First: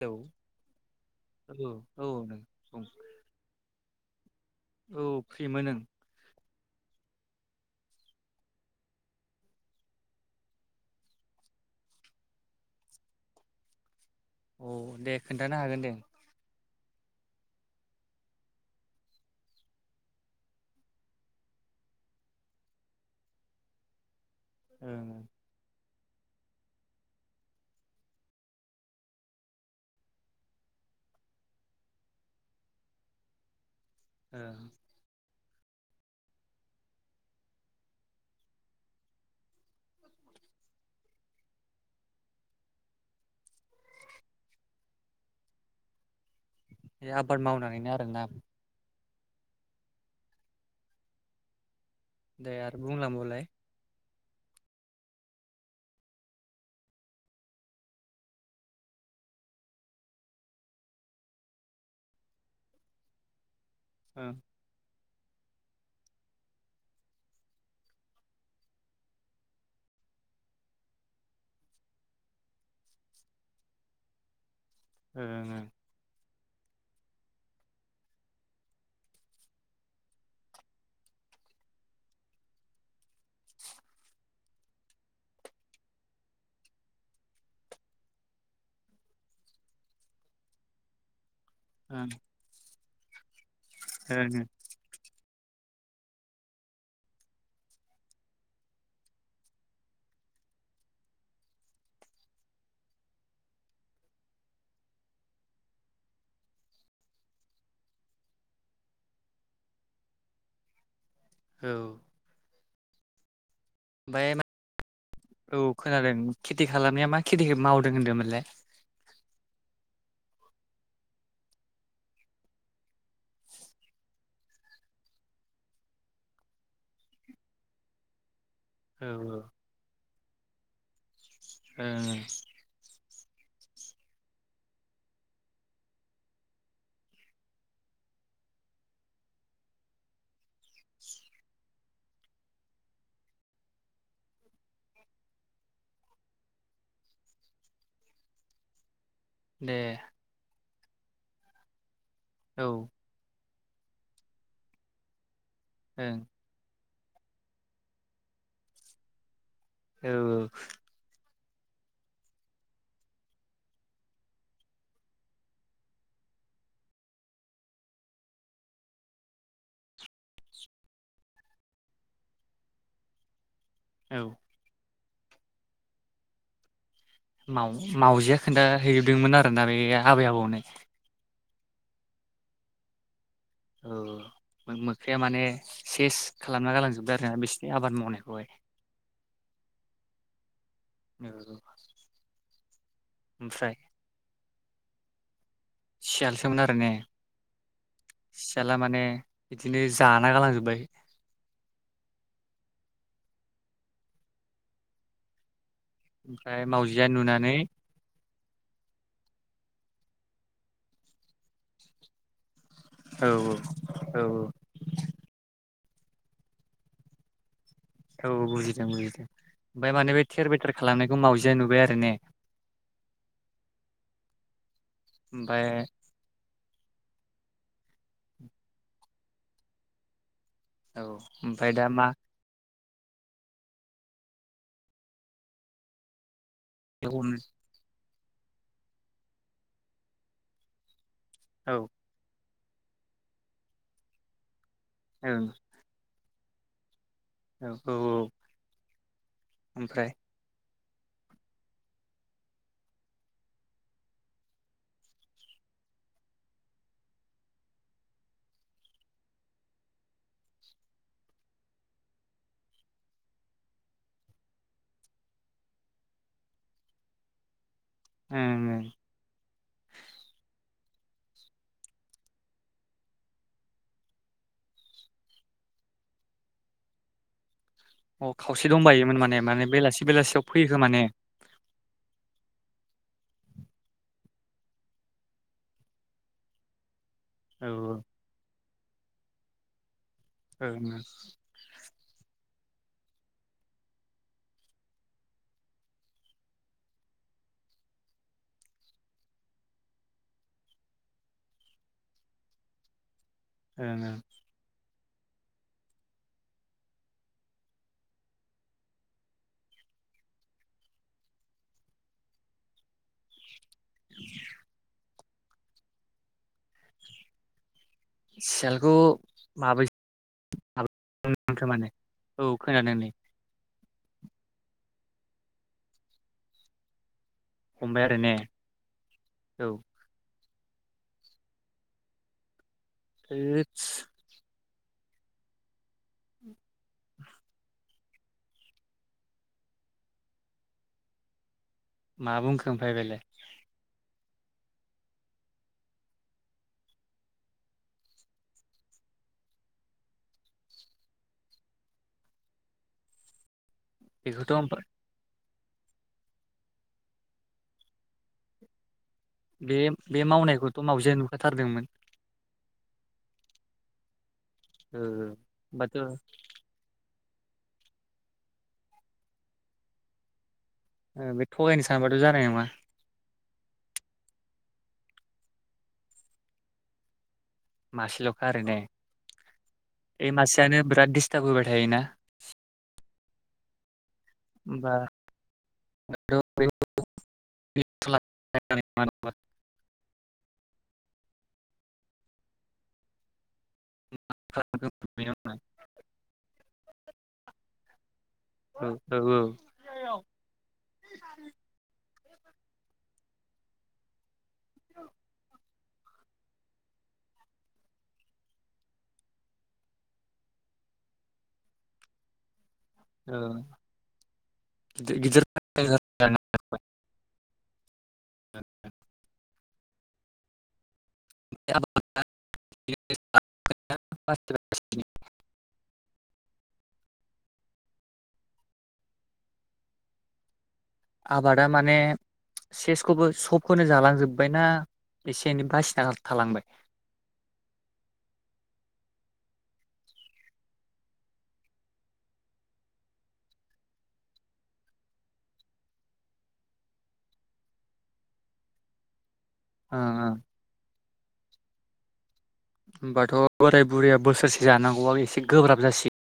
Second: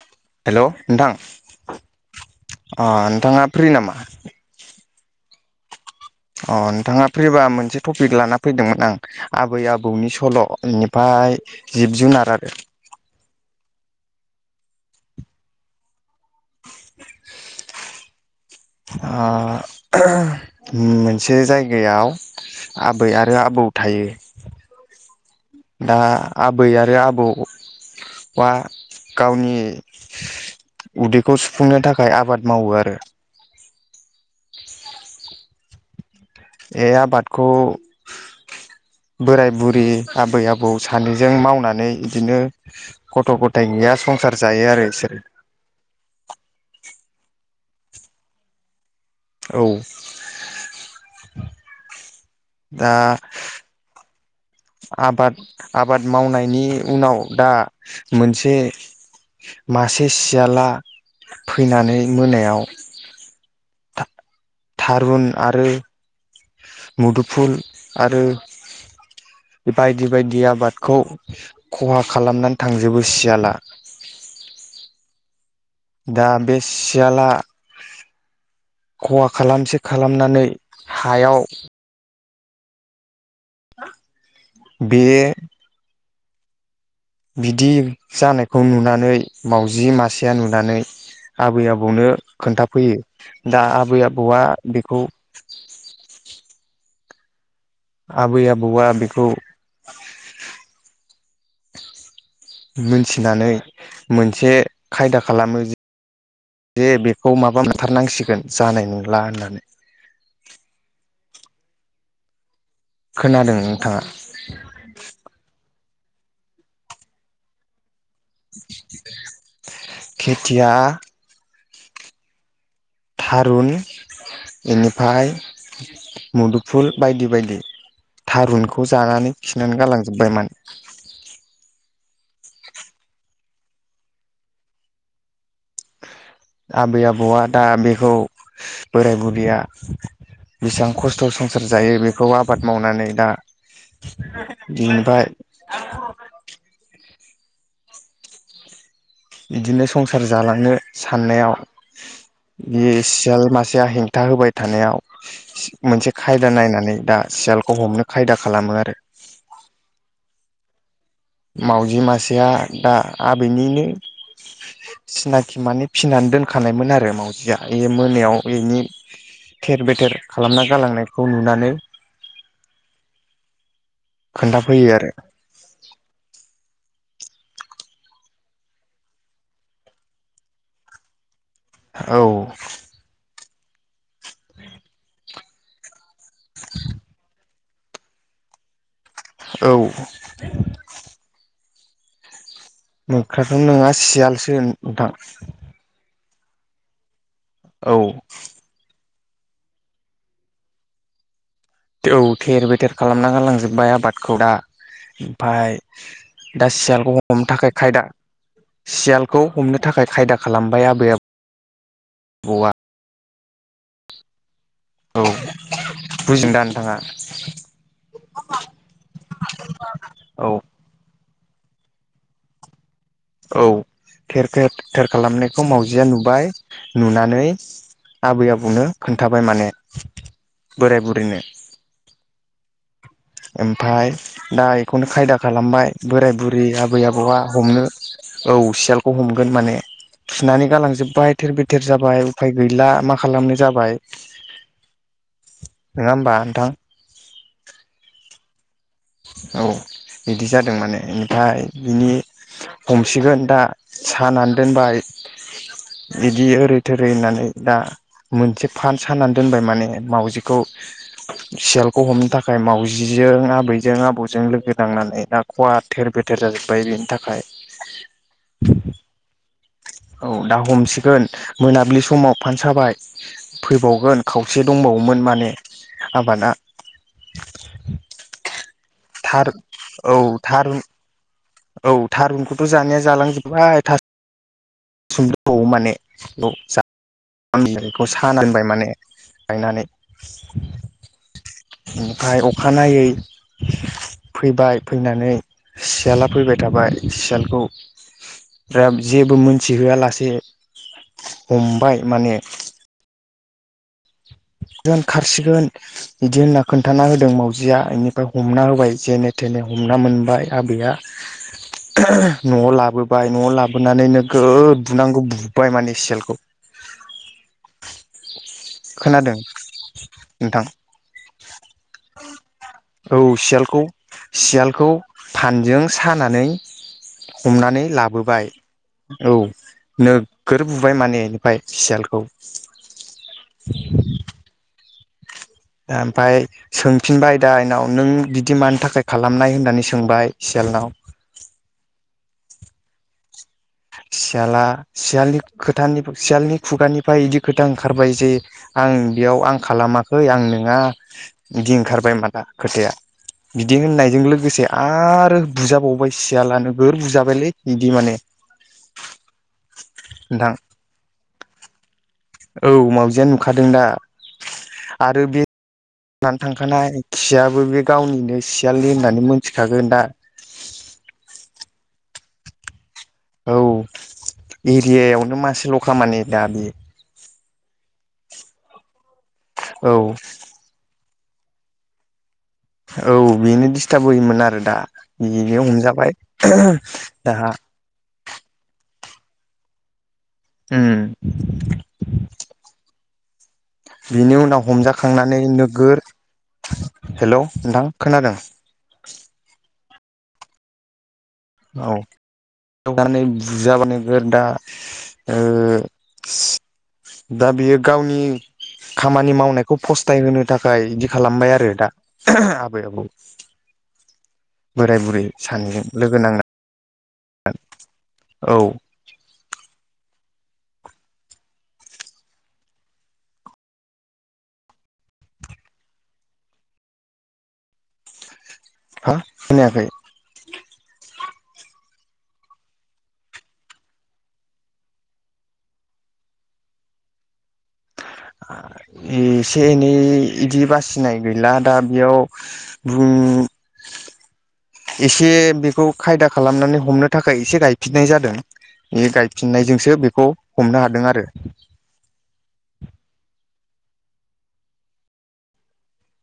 Hello hello नोंथां औ औ नों बुं अ नोंथाङा फ्रि नामा? औ फ्रिमोन ओं। अ नोंथाङा फिबा मोनसे टपिक लाना फैदोंमोन आं आबै आबौनि सल' नुफाय जिब जुनार आरो औ दे खोन्थानो हागोन दे। आ आह मोनसे जायगायाव आबै आरो आबौ औ थायो ओं ओं। दा आबै आरो आबौ आ गावनि उदैखौ सुफुंनो थाखाय आबाद मावो आरो। ओह। बे आबादखौ बोराय बुरि आबै आबौ सानैजों मावनानै बिदिनो गथ'गथायनि या संसार जायो आरो बिसोरो बे आबाद मावनानैनो आरोना औ। दे आरो दा बुंलांबावलाय आबाद आबाद मावनायनि उनाव दा मोनसे मासे सियाला फैनानै मोनायाव ओं थारुन आरो मुदुफुल आरो बायदि बायदि आबादखौ खहा खालामनानै थांजोबो सियाला [inaudible] ए ओं ओं। दा बे सियाला खहा खालामसे खालामनानै हायाव बो बिदि जानायखौ नुनानै मावउजि मासेया नुनानै आबै ओं आबौनो खोन्थाफैयो दा आबै आबौआ औ बेखौ आबै आबौआ बेखौ मोनथिनानै मोनसे खायदा खालामो जि जे बेखौ माबा मोनथारनांसिगोन जानाय नंला होननानै। औ। खोनादों नोंथाङा ओमफ्राय मा औ खोनादों खेथि खालामनाया मा खेथि मावदों होनदोंमोन? खेथिया थारुन बेनिफ्राय मुदुफुल बायदि बायदि थारुन बेखौ औ जानानै खिनानै गालांजोबबायमोन ए ओं ओं। आबै आबौआ दा बेखौ बोराय बुरैया बिसां खस्थ' संसार जायो बेखौ आबाद मावनानै दा बिनिफाय दे बिदिनो संसार जालांनो साननायाव औ ओं बे सियाल मासे साया हेंथा होबाय थानायाव औ मोनसे खायदा नायनानै दा सियालखौ हमनो खायदा खालामो आरो औ मावजि मासेया दा आबैनिनो सिनाखि माने फिसिनानै दोनखानायमोन आरो माउजिया बे मोनायाव बेनि थेर बेथेर खालामना गालांनायखौ नुनानै औ खोन्थाफैयो आरो माव मावजिया खोन्थााहैदोंमोन आरोना बे आबै आबौनो औ औ मोख्राया माने सेस खालामना गालांजोबदों आरोना बेसि आबाद मावनायखौहाय औ औ मोख्राथ ओमफ्राय नङा सियालसो नोंथां सियालसोमोन आरो ने, औ सियाला माने बिदिनो जाना गालांजोबबाय औ थेर बेथेर खालामना गालांजोबबाय आबादखौ दा ओमफाय ओमफ्राय दा मावजिया सियालखौ हमनो नुनानै थाखाय खायदा सियालखौ हमनो थाखाय खायदा खालामबाय आबैबौ आबौआ औ औ औ औ औ बुजिदोंदा नोंथाङा औ बुजिदों बुजिदों ओमफाय माने बे औ थेर बेथेर खालामनायखौ मावजि जे नुबाय आरोने औ थेर बेथेर खालामनायखौ ओमफ्राय मावजिया नुबाय नुनानै आबै आबौनो खोन्थाबाय माने बोराय औ बुरैनो ओमफ्राय दा मा ओमफाय दा बेखौनो खायदा खालामबाय बोराय बुरि आबै औ ओं आबौआ हमनो औ सियालखौ हमगोन माने खिनानै गालांजोब्बाय थेर औ बेथेर जाबाय उफाय गैला मा खालामनो जाबाय ओं नङा होमबा नोंथां? औ औ‌‌ औ औ बिदि जादों माने ओमफ्राय बिनि हमसिगोन दा सानानै दोनबाय बिदि ओरै थोरै होननानै दा मोनसे फान सानानै दोनबाय माने मावाउजिखौ सियालखौ हमनो थाखाय मावजिजों आबै जों आबौजों लोगो नांनानै दा खहा थेर बेथेर जाजोब्बाय बेनि थाखाय ओं औ दाहमसै ोन मोनाब्लि समाव फानसाबाय फैबावगोन खावसे दंबावोमोन माने आबादा ओं अ खावसे दंबायोमोन माने थार माने बेलासि औ बेलासियाव फैयो थारुन खोमाने औ थारुनखौथ जानाया जालांजोबबाय थास सुंदआव औ मानेखौ सानानबाय माने गायनानै ओं ओं ओमफ्राय अखानायै फैबाय फैनानै सियाला फैबाय थाबाय सियालखौ दा जेबो मोनथिहोआ लासे हमबाय माने ओं ओं हगोन खारसिगोन बिदि होनना खोन्थाना होदों मावजिया बेनिफ्राय हमना होबाय जेने थेने हम हमना मोनबाय आबै नआव लाबो नआव लाबो गुनानै नो गोद बुनांगौ बुबाय माने सेलखौ सियालखौ खोनादों नोंथां? खो मानो औ खोनादों नै। औ सियालखौ सियालखौ फानजों सानानै हमनानै हमबाय आरो ने लाबोबाय औ नो गोर बुबाय माने बेनिफ्राय सियालखौ। थैदस ओमफाय सोंफिनबाय दा एनाव। नों बिदि मानि थाखाय खालामनाय होननानै सोंबाय सियालनाव। मा बुंखो आमफाय बेलाय? सियाला सियालनि खोथानि सियालनि खुगानिफ्राय बिदि खोथा ओंखारबाय जे आं आं बेयाव आं खालामाखै आं नोङा इदि ओंखारबाय माला खोथाया। बिदि होननायजों लोगोसे बेखौथ' आ रो बुजाबावबाय सियाला नोगोर बुजाबायलै बिदि माने बे बे नोंथां मावनाय खौथ' मावजाया नुखा थारदोंमोन। औ मावजियानो नुखादों दा। ओ बाद नानै थांखानाय खियाबो बे गावनिनो सियालनि होननानै मोनथि खागोन दा। बे थगायनो सानबाथ' जानाय नङा। औ एरिया यावनो मासेल' खा मानि दा बे। मासेल'खा आरो औ ने मासेयानो बिराद दिस्टार्ब होबाय थायोना। औ बेनो दिडिस्टार्ब होयोमोन आरो दा होमबा बिनो [unintelligible] हमजाबाय दा ए [inaudible] होम। बिनि उनाव हमजा खांनानै नोगोर हेल' नोंथां खोनादों? ओ औ औ। औ नानै बुजानानै नोगोर दा ओ दा बियो गावनि खामानि मावनायखौ फस्थाय होनो थाखाय बिदि खालामबाय आरो दा। माब [unintelligible] औ बोराय बुरै गिदिर सानैजों लोगो नांना औ [unintelligible] [unintelligible] [inaudible] हो खोनायाखै। आबादा माने सेसखौबो सबखौनो जालां जोबबाय ना एसे एनै बासिना थालांबाय? आ ए से एनै बिदि बासिनाय गैला दा बेयाव बुं [inaudible] एसे बेखौ खायदा खालामनानै हमनो थाखाय एसे गाय फिननाय जादों बे गाय फिननाय जोंसो ओ बेखौ ओ हमनो हादों आरो। होमबाथ' बोराय बुरैया बोसोरसे जानांगौ आ एसे गोब्राब जासिग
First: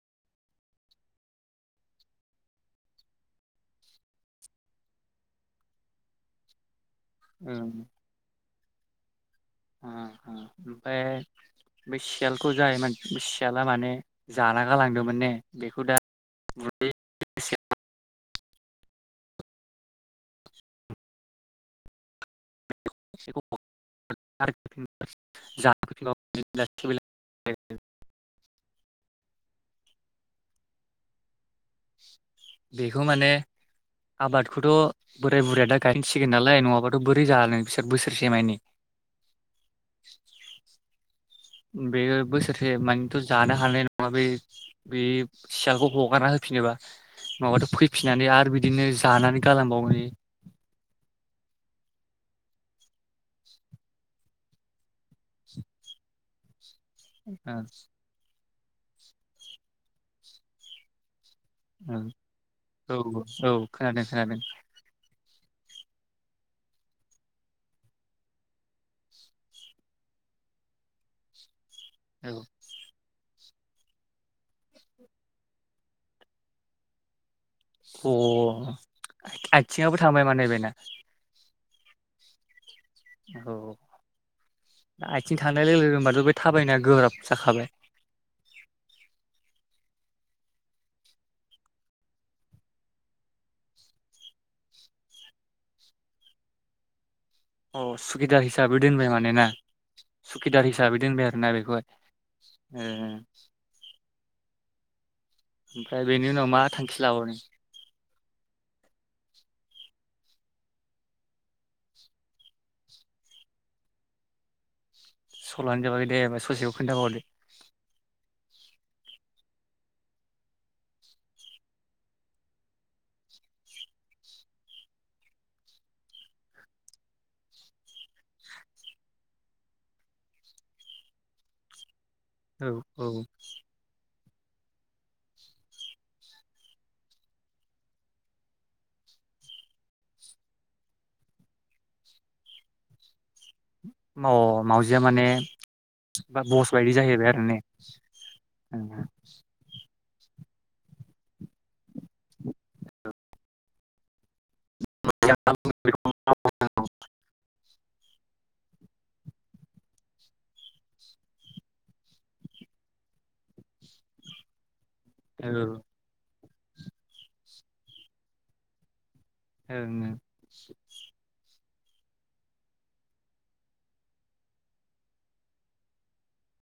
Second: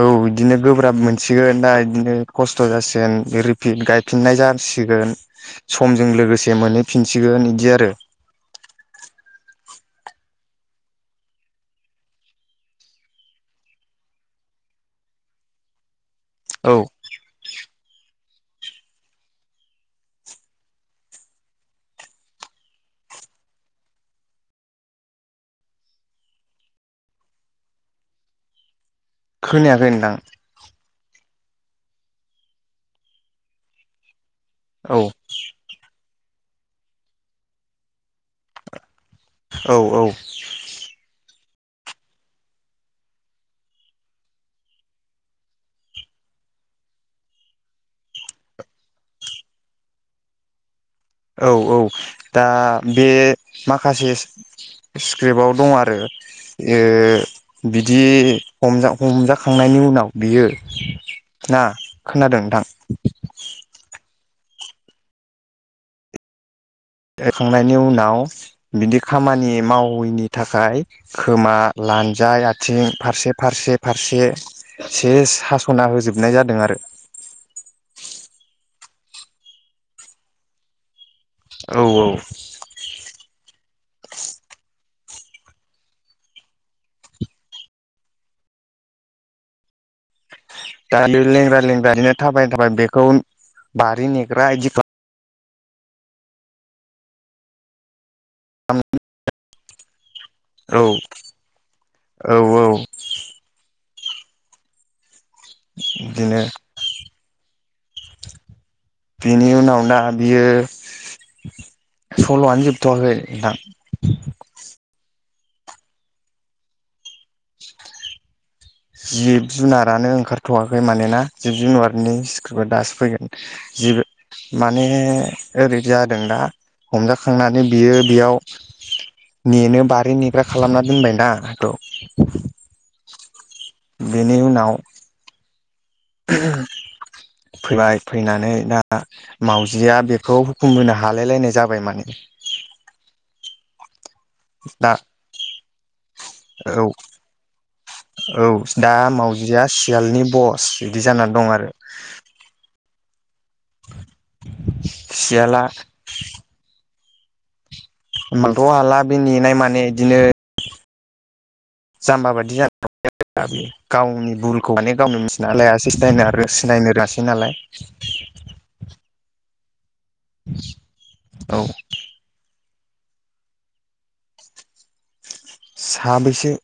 औ बिदिनो गोब्राब मोनसिगोन दा इदिनो खस्थ' जासिगोन रिपिद गायफिननाय जा सिगोन समजों लोगोसे मोन फिनसिगोन जासिगोन इदि आरो। ओमफ्राय बे सियालखौ जाय बे सियाला माने जाना गालां दोंमोन ने बेखौ दा औ [unintelligible] [unintelligible] [unintelligible] जा [unintelligible] खोनायाखै नोंथां। बेखौ माने औ आबादखौथ' बोराय बुरैया दा गायनोसै सिगोन नालाय नङाबाथ' बोरै जानो बिसोर बोसोरसे मानि। औ औ। बे बोसोरसे मानिथ' जानो हानाय नङा बे बे सियालखौ हगारना हो फैफिनोबा माबाथ' फैफिननानै आरो बिदिनो जानानै गालांबावो औ औ दा बे माखासे स्क्रिप्टआव दं आरो गालांबावगोन बिदि हमजा-हमजाखांनायनि उनाव बियो ना औ खोनादों नोंथां औ औ खोनादों खोनादों। एखांनायनि उनाव बिदि खामानि मावैनि थाखाय खोमा, लानजाय, आथिं फारसे फारसे फारसे सेस हास'ना होजोबनाय जादों आरो। अ आथिङाबो थांबाय माने बेना? औ औ। औ। आथिं थांनाय लोगो लोगो होमबाथ' बे थाबायनाया गोब्राब जाखाबाय। [inaudible] दा बे लेंग्रा लेंग्रा बिनो थाबाय थाबाय बेखौ बारि नेग्रा इदि बा अ सुखिदार हिसाबै दोनबाय मानोना सुखिदार औ औ हिसाबै दोनबाय आरोना बेखौहाय। औ ओह। ओमफ्राय बेनि उनाव मा थांखि लाबावनो बेनि उनाव दा बियो। सल'आनो जोबथ'वाखै नोंथां। सल'आनो जोबाखै दे होबा ससेखौ खिन्थाबावदो। जिब जुनारानो ओंखारथ'वाखै मानोना जिब जुनारनि सिख्रिबो दासो फैगोन। जिबो माने ओरै जादों दा हमजाखांनानै बियो बेयाव नेनो बारि नेग्रा खालामना दोनबाय नाथ औ औ बेनि उनाव फैबाय फैनानै दा मावजिया बेखौ हुखुमबोनो हालायलायनाय जाबाय माने [inaudible] माव दा मावजिया माने बा बस औ बायदि जाहैबाय आरो ने? औ दा मावजिया सियालनि बस बिदि जानानै दं आरो। [inaudible] सियाला [inaudible] मोनथ' हाला बे नेनाय माने बिदिनो जाम्बा बादि जानानै गावनि भुलखौ माने गावनो मिथिना लाया ओं सेस्था आरो सिनायनो रासै नालाय औ। औ। साबैसे